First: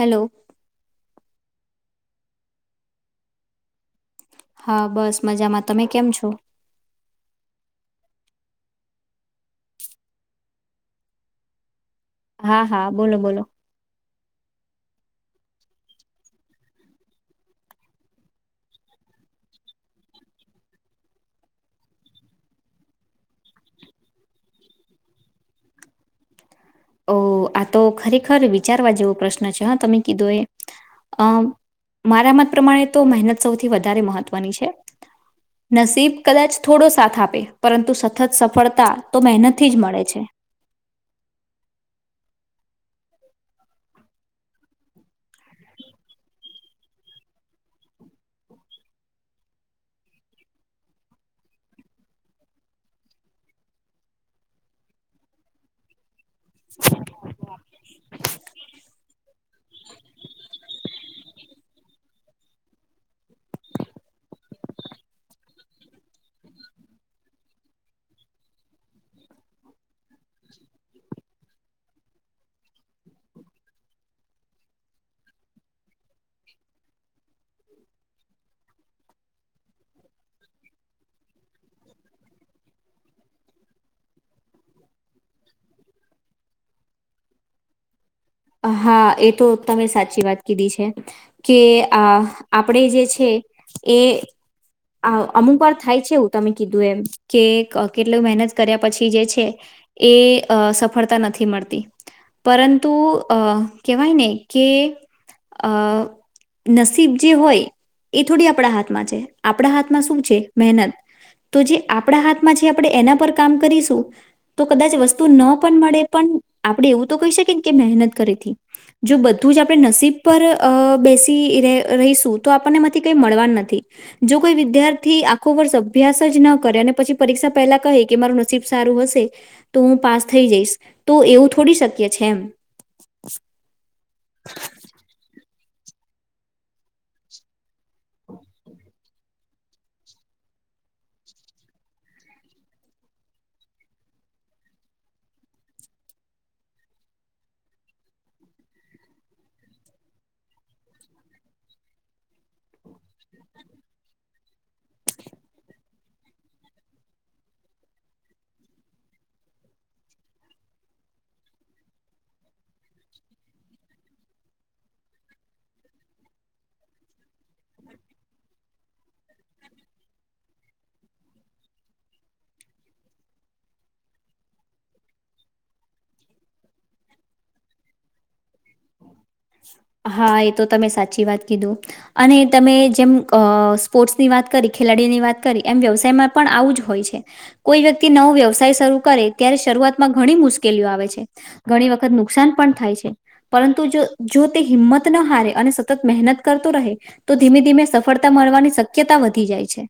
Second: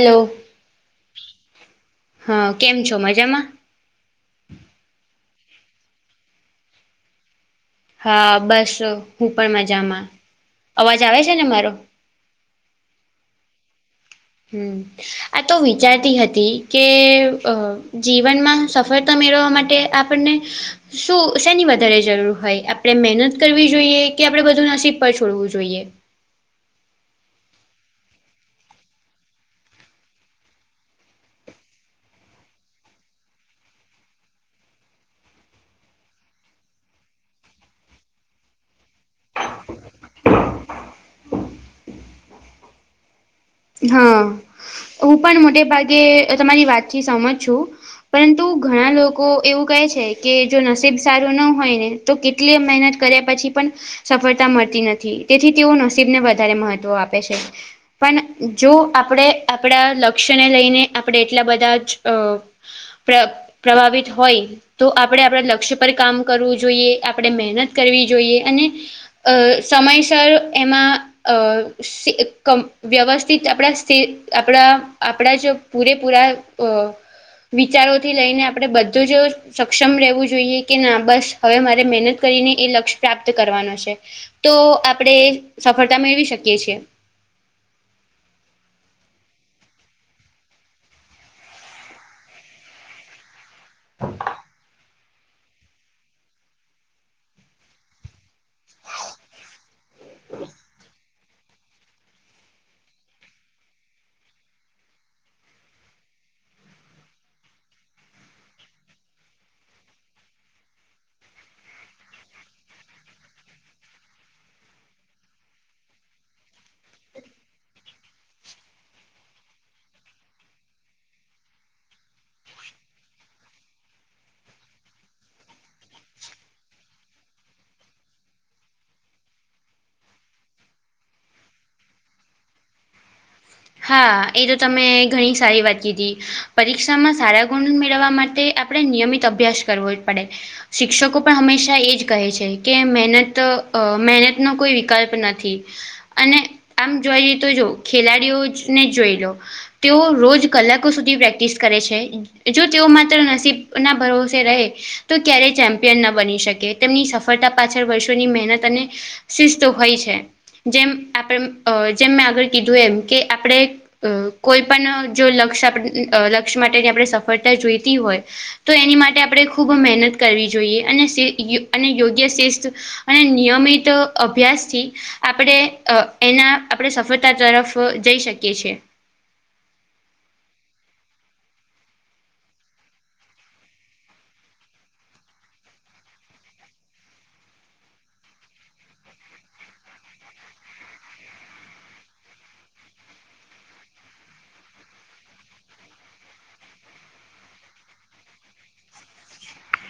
Hello હા કેમ છો મજામાં હા બસ મજામાં તમે કેમ છો હા બસ હું પણ મજામાં અવાજ આવે છે ને મારો હા હા બોલો બોલો હમ આ તો વિચારતી હતી કે જીવનમાં સફળતા મેળવવા માટે આ આપણને શું શેની વધારે જરૂર હોય આપણે મહેનત કરવી જોઈએ કે આપણેે બધું નસીબ પર છોડવું જોઈએ ઓ આ તો ખરેખર વિચારવા જેવો પ્રશ્ન છે હા તમે કીધો એ અ મારા મત પ્રમાણે તો મહેનત સૌથી વધારે મહત્વની છે નસીબ કદાચ થોડો સાથ આપે પરંતુ સતત સફળતા તો મહેનતથી જ મળે છે હા હું પણ મોટે ભાગે તમારી વાતથી સમજ છું પરંતુ ઘણા લોકો એવું કહે છે કે જો નસીબ સારું ન હોય ને તો કેટલી મહેનત કર્યા પછી પણ સફળતા મળતી નથી તેથી તેઓ નસીબને વધારે મહત્વ આપે છે પણ જો આપણે આપણા લક્ષ્યને લઈને આપણે એટલા બધા જ અ પ્રભાવિત હોય તો આપણે આપણા લક્ષ્ય પર કામ કરવું જોઈએ આપણે મહેનત કરવી જોઈએ અને અ સમયસર એમાં અ સી ક વ્યવસ્ સ્થિત આપણા આપણા આપણા જ પૂરેપૂરા અ વિચારોથી લઈને આપડે બધો જે સક્ષમ રહેવું જોઈએ કે ના બસ હવે મારે મહેનત કરીને એ લક્ષ્ય પ્રાપ્ત કરવાનો છે તો આપણેે સફળતા મેળવી શકીએ છીએ હા એ તો તમે સાચી વાત કીધી છે કે આ આપણે જે છે એ આ અમુક વાર થાય છે એું તમે કીધું એમ કે કેટલી મહેનત કર્યા પછી જે છે. એ સફળતા નથી મળતી પરંતુ અ કેહેવાય ને કે અ નસીબ જે હોય એ થોડી આપણા હાથમાં છે આપણા હાથમાં શું છે મહેનત તો જે આપણા હાથમાં જે આપણે એના પર કામ કરીશું તો કદાચ વસ્તુ ન પણ મળે પણ આપણેે એવું તો કહી શકીએ ને કે મહેનત કરીેથી. જો બધું જ આપણે નસીબ પર બેસી રહીશું તો આપણને એમાંથી કઈ મળવાનું નથી. જો કોઈ વિદ્યાર્થી આખો વર્ષ અભ્યાસ જ ન કરે અને પછી પરીક્ષા પહેલા કહે કે મારું નસીબ સારું હશે તો હું પાસ થઈ જઈશ તો એવું થોડી શક્ય છે એમ. [inaudible] હા એ તો તમે ઘણી સારી વાત કીધી પરીક્ષામાં સારા ગુણ મેળવવા માટે આપણે નિયમિત અભ્યાસ કરવો જ પડે. શિક્ષકો પણ હંમેશા એ જ કહે છે કે મહેનત મહેનતનો કોઈ વિકલ્પ નથી. અને આમ જોઈ લ તો જો ખેલાડીઓ જ ને જ જોઈ લો તેઓ રોજ કલાકો સુધી પ્રેક્ટિસ કરે છે. જો તેઓ માત્ર નસીબ ના ભરોસે રહે. તો ક્યારેય ચેમ્પિયન ના બની શકે તેમની સફળતા પાછળ વર્ષોની મહેનત અને શિસ્ત હોય છે જેમ આપ જેમ મેં આગળ કીધું એમ કે આપણે અ કોઈ પણ જો લક્ષ લક્ષ્ય માટેની આપણે સફળતા જોઈતી હોય તો એની માટે આપણે ખૂબ મહેનત કરવી જોઈએ અને અને યોગ્ય શસ્ અને નિયમિત અભ્યાસથી આપણે એના આપણે સફળતા તરફ જઈ શકીએ છ છેએ. હા એ તો તમે સાચી વાત કીધું. અને તમે જેમ અ સ્પોર્ટ્સની વાત કરી ખેલાડીઓની વાત કરી એમ વ્યવસાયમાં પણ આવું જ હોય છે. કોઈ વ્યક્તિ નવો વ્યવસાય શરૂ કરે ત્યારે શરૂઆતમાં ઘણી મુશ્કેલીઓ આવે છે. ઘણી વખત નુકસાન પણ થાય છે પરંતુ જો જો તે હિંમત ન હારે અને સતત મહેનત કરતો રહે તો ધીમે ધીમે સફળતા મળવાની શક્યતા વધી જાય છે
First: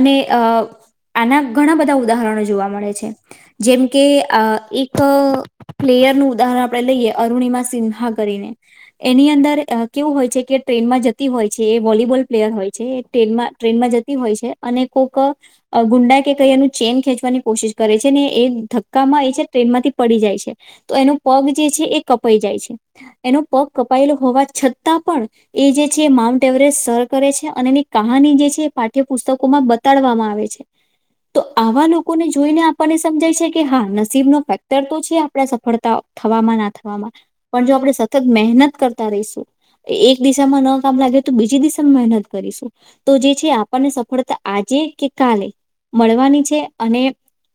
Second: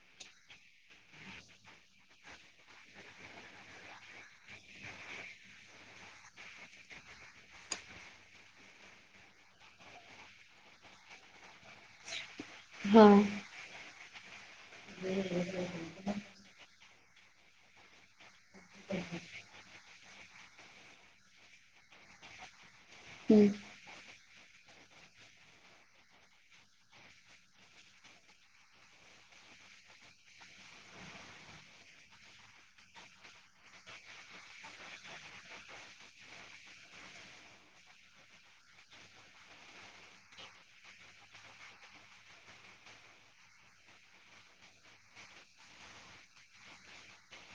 અને અ આના ઘણા બધા ઉદાહરણો જોવા મળે છે. જેમ કે એક પ્લેયર નું ઉદાહરણ આપણે લઈએ અરુણિમા સિન્હા એની અંદર કેવું હોય છે કે ટ્રેનમાં જતી હોય છે એ વોલીબોલ પ્લેયર હોય હા ટ્રેનમાં ટ્રેનમાં જતી હોય છે અને કોક ગુંડાઈ કે કઈ એનું ચેઇન ખેંચવાની કોશિશ કરે છે ને એ ધક્કામાં એ છે ટ્રેનમાંથી પડી જાય છે. તો એનો પગ જે છે એ કપાઈ જાય છે એનો હમ પગ કપાયેલો હોવા છતાં પણ એ જે છે માઉન્ટ એવરેસ્ટ સર કરે છે અને એની કહાની જે છે પાઠ્યપુસ્તકોમાં તડવામાં આવે છે. તો આવા લોકોને જોઈને આપણને સમજાય છે કે હા નસીબ નો ફેક્ટર તો છે આપડા સફળતાઓ થવામાં ના થવામાં પણ જો આપણે સતત મહેનત કરતા રહીશું એક દિશામાં ન કામ લાગે તો બીજી દિશામાં મહેનત કરીશું. તો જે છે આપણને સફળતા આજે કે કાલે મળવાની છે અને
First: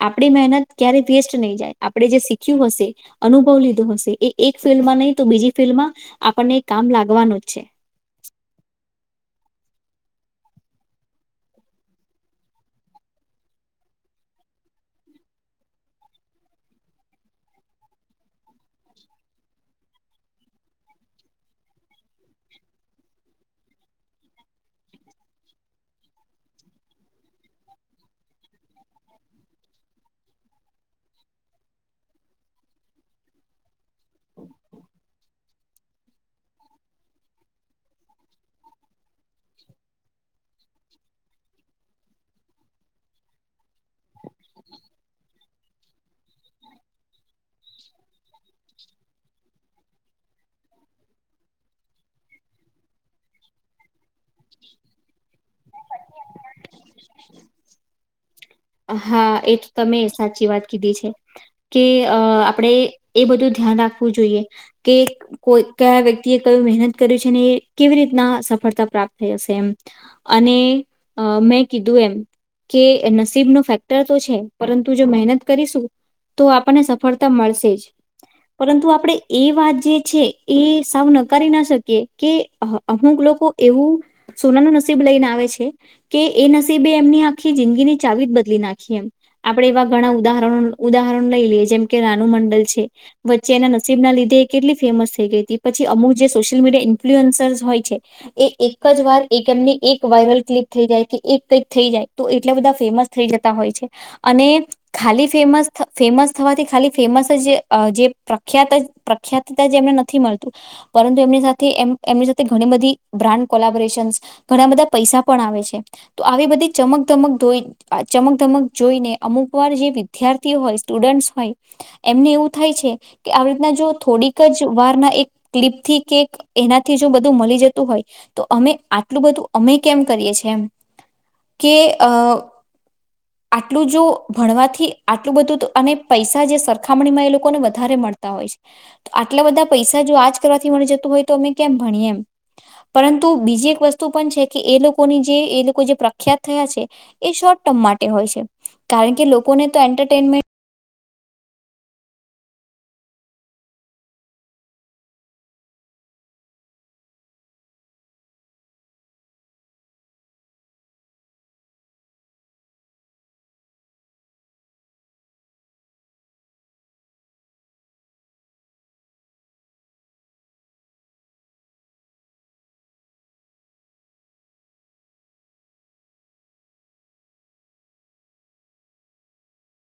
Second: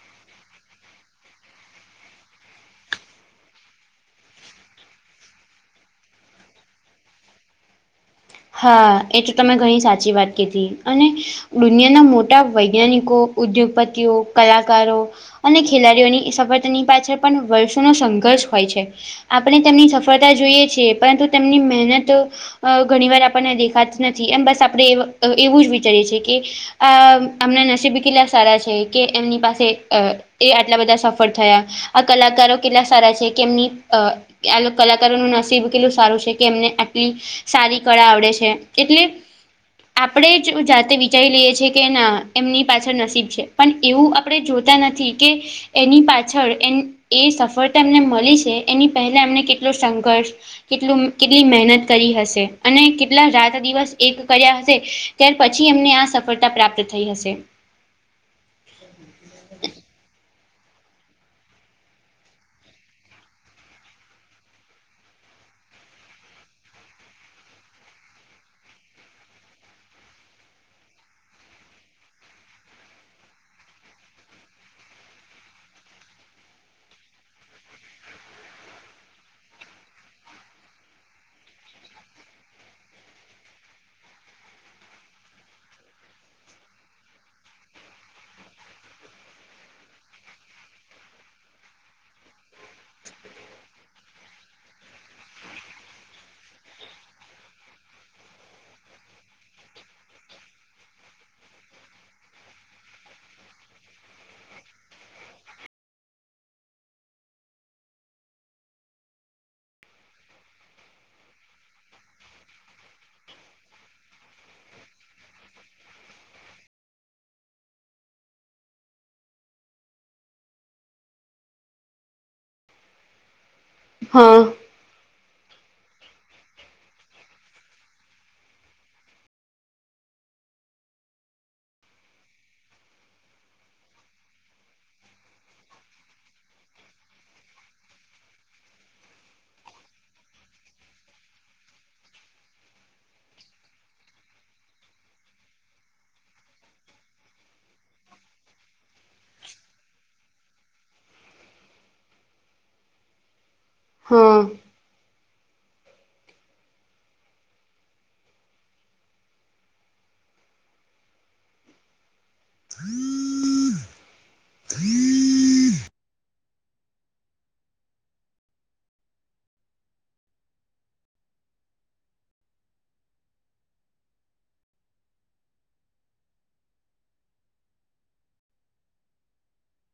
આપણી મહેનત ક્યારે વેસ્ટ નહી જાય આપણે જે શીખ્યું હશે અનુભવ લીધો હશે એ એક ફિલ્ડમાં નહીિ તો બીજી ફિલ્ડ માં આપણને કામ લાગવાનું જ છે. હા એ તો તમે ઘણી સાચી વાત કધી અને દુનિયાના મોટા વૈજ્ઞાનિકો ઉદ્યોગપતિઓ કલાકારો અને ખેલાડીઓની સફળતાની પાછળ પણ વર્ષોનો સંઘર્ષ હોય છે. આપણે તેમની સફળતા જોઈએ છીએ પરંતુ તેમની મહેનત ઘણી વાર આપને દેખાત નથી એમ બસ આપણે એવું જ વિચારીએ છીએ કે આ હમણાં નસીબ કિલ્લા સારા છે કે એમની પાસે અ એ આટલા બધા સફળ થયા આ કલાકારો કેટલા સારા છે કેમની આ કલાકારો નું નસીબ કેટલું સારું છે કે એમને આટલી સારી કળા આવે છે કેટલી આપણે જ જાતે વિચારી લઈએ છ છેીએ કે ના એમની પાછળ નસીબ છે પણ એવું આપણે જોતા નથી કે એની પાછળ એ એ સફળતા એમને મળી છે એની પહેલા એમને કેટલો સંઘર્ષ કેટલું કેટલી મહેનત કરી હશે- અને કેટલા રાત દિવસ એક કર્યા હશે ત્યાર પછી એમને આ સફળતા પ્રાપ્ત થઈ હશે હા -એ -જ તમે સાચી વાત કીધી છે કે અ -આપણેે -ઈ-એ બધું ધ્યાન રાખવું જોઈએ કે કોઈ કયા વ્યક્તિ એ ક્યાં મહેનત કર્યું છે ને કેવી રીતના સફળતા પ્રાપ્ત થઈ હશે એમ અને -અ-મેં- કીધું એમ- કે એમના [unintelligible] શીબ નો ફેક્ટર તો છે પરંતુ જો મહેનત કરીશું -તો આપણને સફળતા મળશે જ પરંતુ આપણેે એ વાત જે છે એ સાવ નકારી ના શકીએ કે-અ-હ અમુક લોકો એવું સોના નો નસીબ લઈને આવે છે કે એ નસીબે એમની આખી જિંદગીની ચાવી જ બદલી નાખીએ એમ- આપણે એવા ઘણા ઉદાહરણો ઉદાહરણ લઈ લઈએ જેમ કે રાનુ મંડલ છે વચ્ચે એના નસીબ ના લીધે એ કેટલી ફેમસ થઈ ગઈ હતી પછી અમુક જે સોશિયલ મીડિયા ઇન્ફ્લુઅન્સર્સ હોય છે એ એક જ વાર એક એમની એક વાયરલ ક્લિપ થઈ જાય કે એક કંઈક થઈ જાય તો એટલા બધા ફેમસ થઈ જતા હોય છે -અને ખાલી ફેમસ થ ફેમસ થવાથી ખાલી ફેમસ જ જે પ્રખ્યાત જ પ્રખ્યાતતા જે એમ ને નથી મળતું પરંતુ એમની સાથે એમ એમની સાથે ઘણી બધી બ્રાન્ડ કોલાબોરેશનસ ઘણા બધા પૈસા પણ આવે છે તો આવી બધી ચમક ધમક ધોઈ આ ચમક ધમક જોઈને અમુક વાર જે વિદ્યાર્થી હોય સ્ટુડન્ટસ હોય એમને એવું થાય છે- કે આવી રીતના જો હા થોડીક જ- વાર ના એક- ક્લિપ થી કે- એનાથી જો બધું મળી જતું હોય તો અમે આટલું બધું અમે કેમ કરીએ છીએ- એમ કે અ- આટલું જો ભણવાથી આટલું બધું તો અને પૈસા જે સરખામણીમાં એ લોકોને વધારે મળતા હોય છે આટલા બધા પૈસા જો આજ કરવાથી મળી જતું હોય તો અમે કેમ ભણીએ એમ પરંતુ બીજી એક વસ્તુ પણ છે કે એ લોકોની જે એ લોકો જે પ્રખ્યાત થયા છે એ શોર્ટ ટર્મ માટે હોય છે -કારણ કે લોકોને તો એન્ટરટેનમેન્ટ હા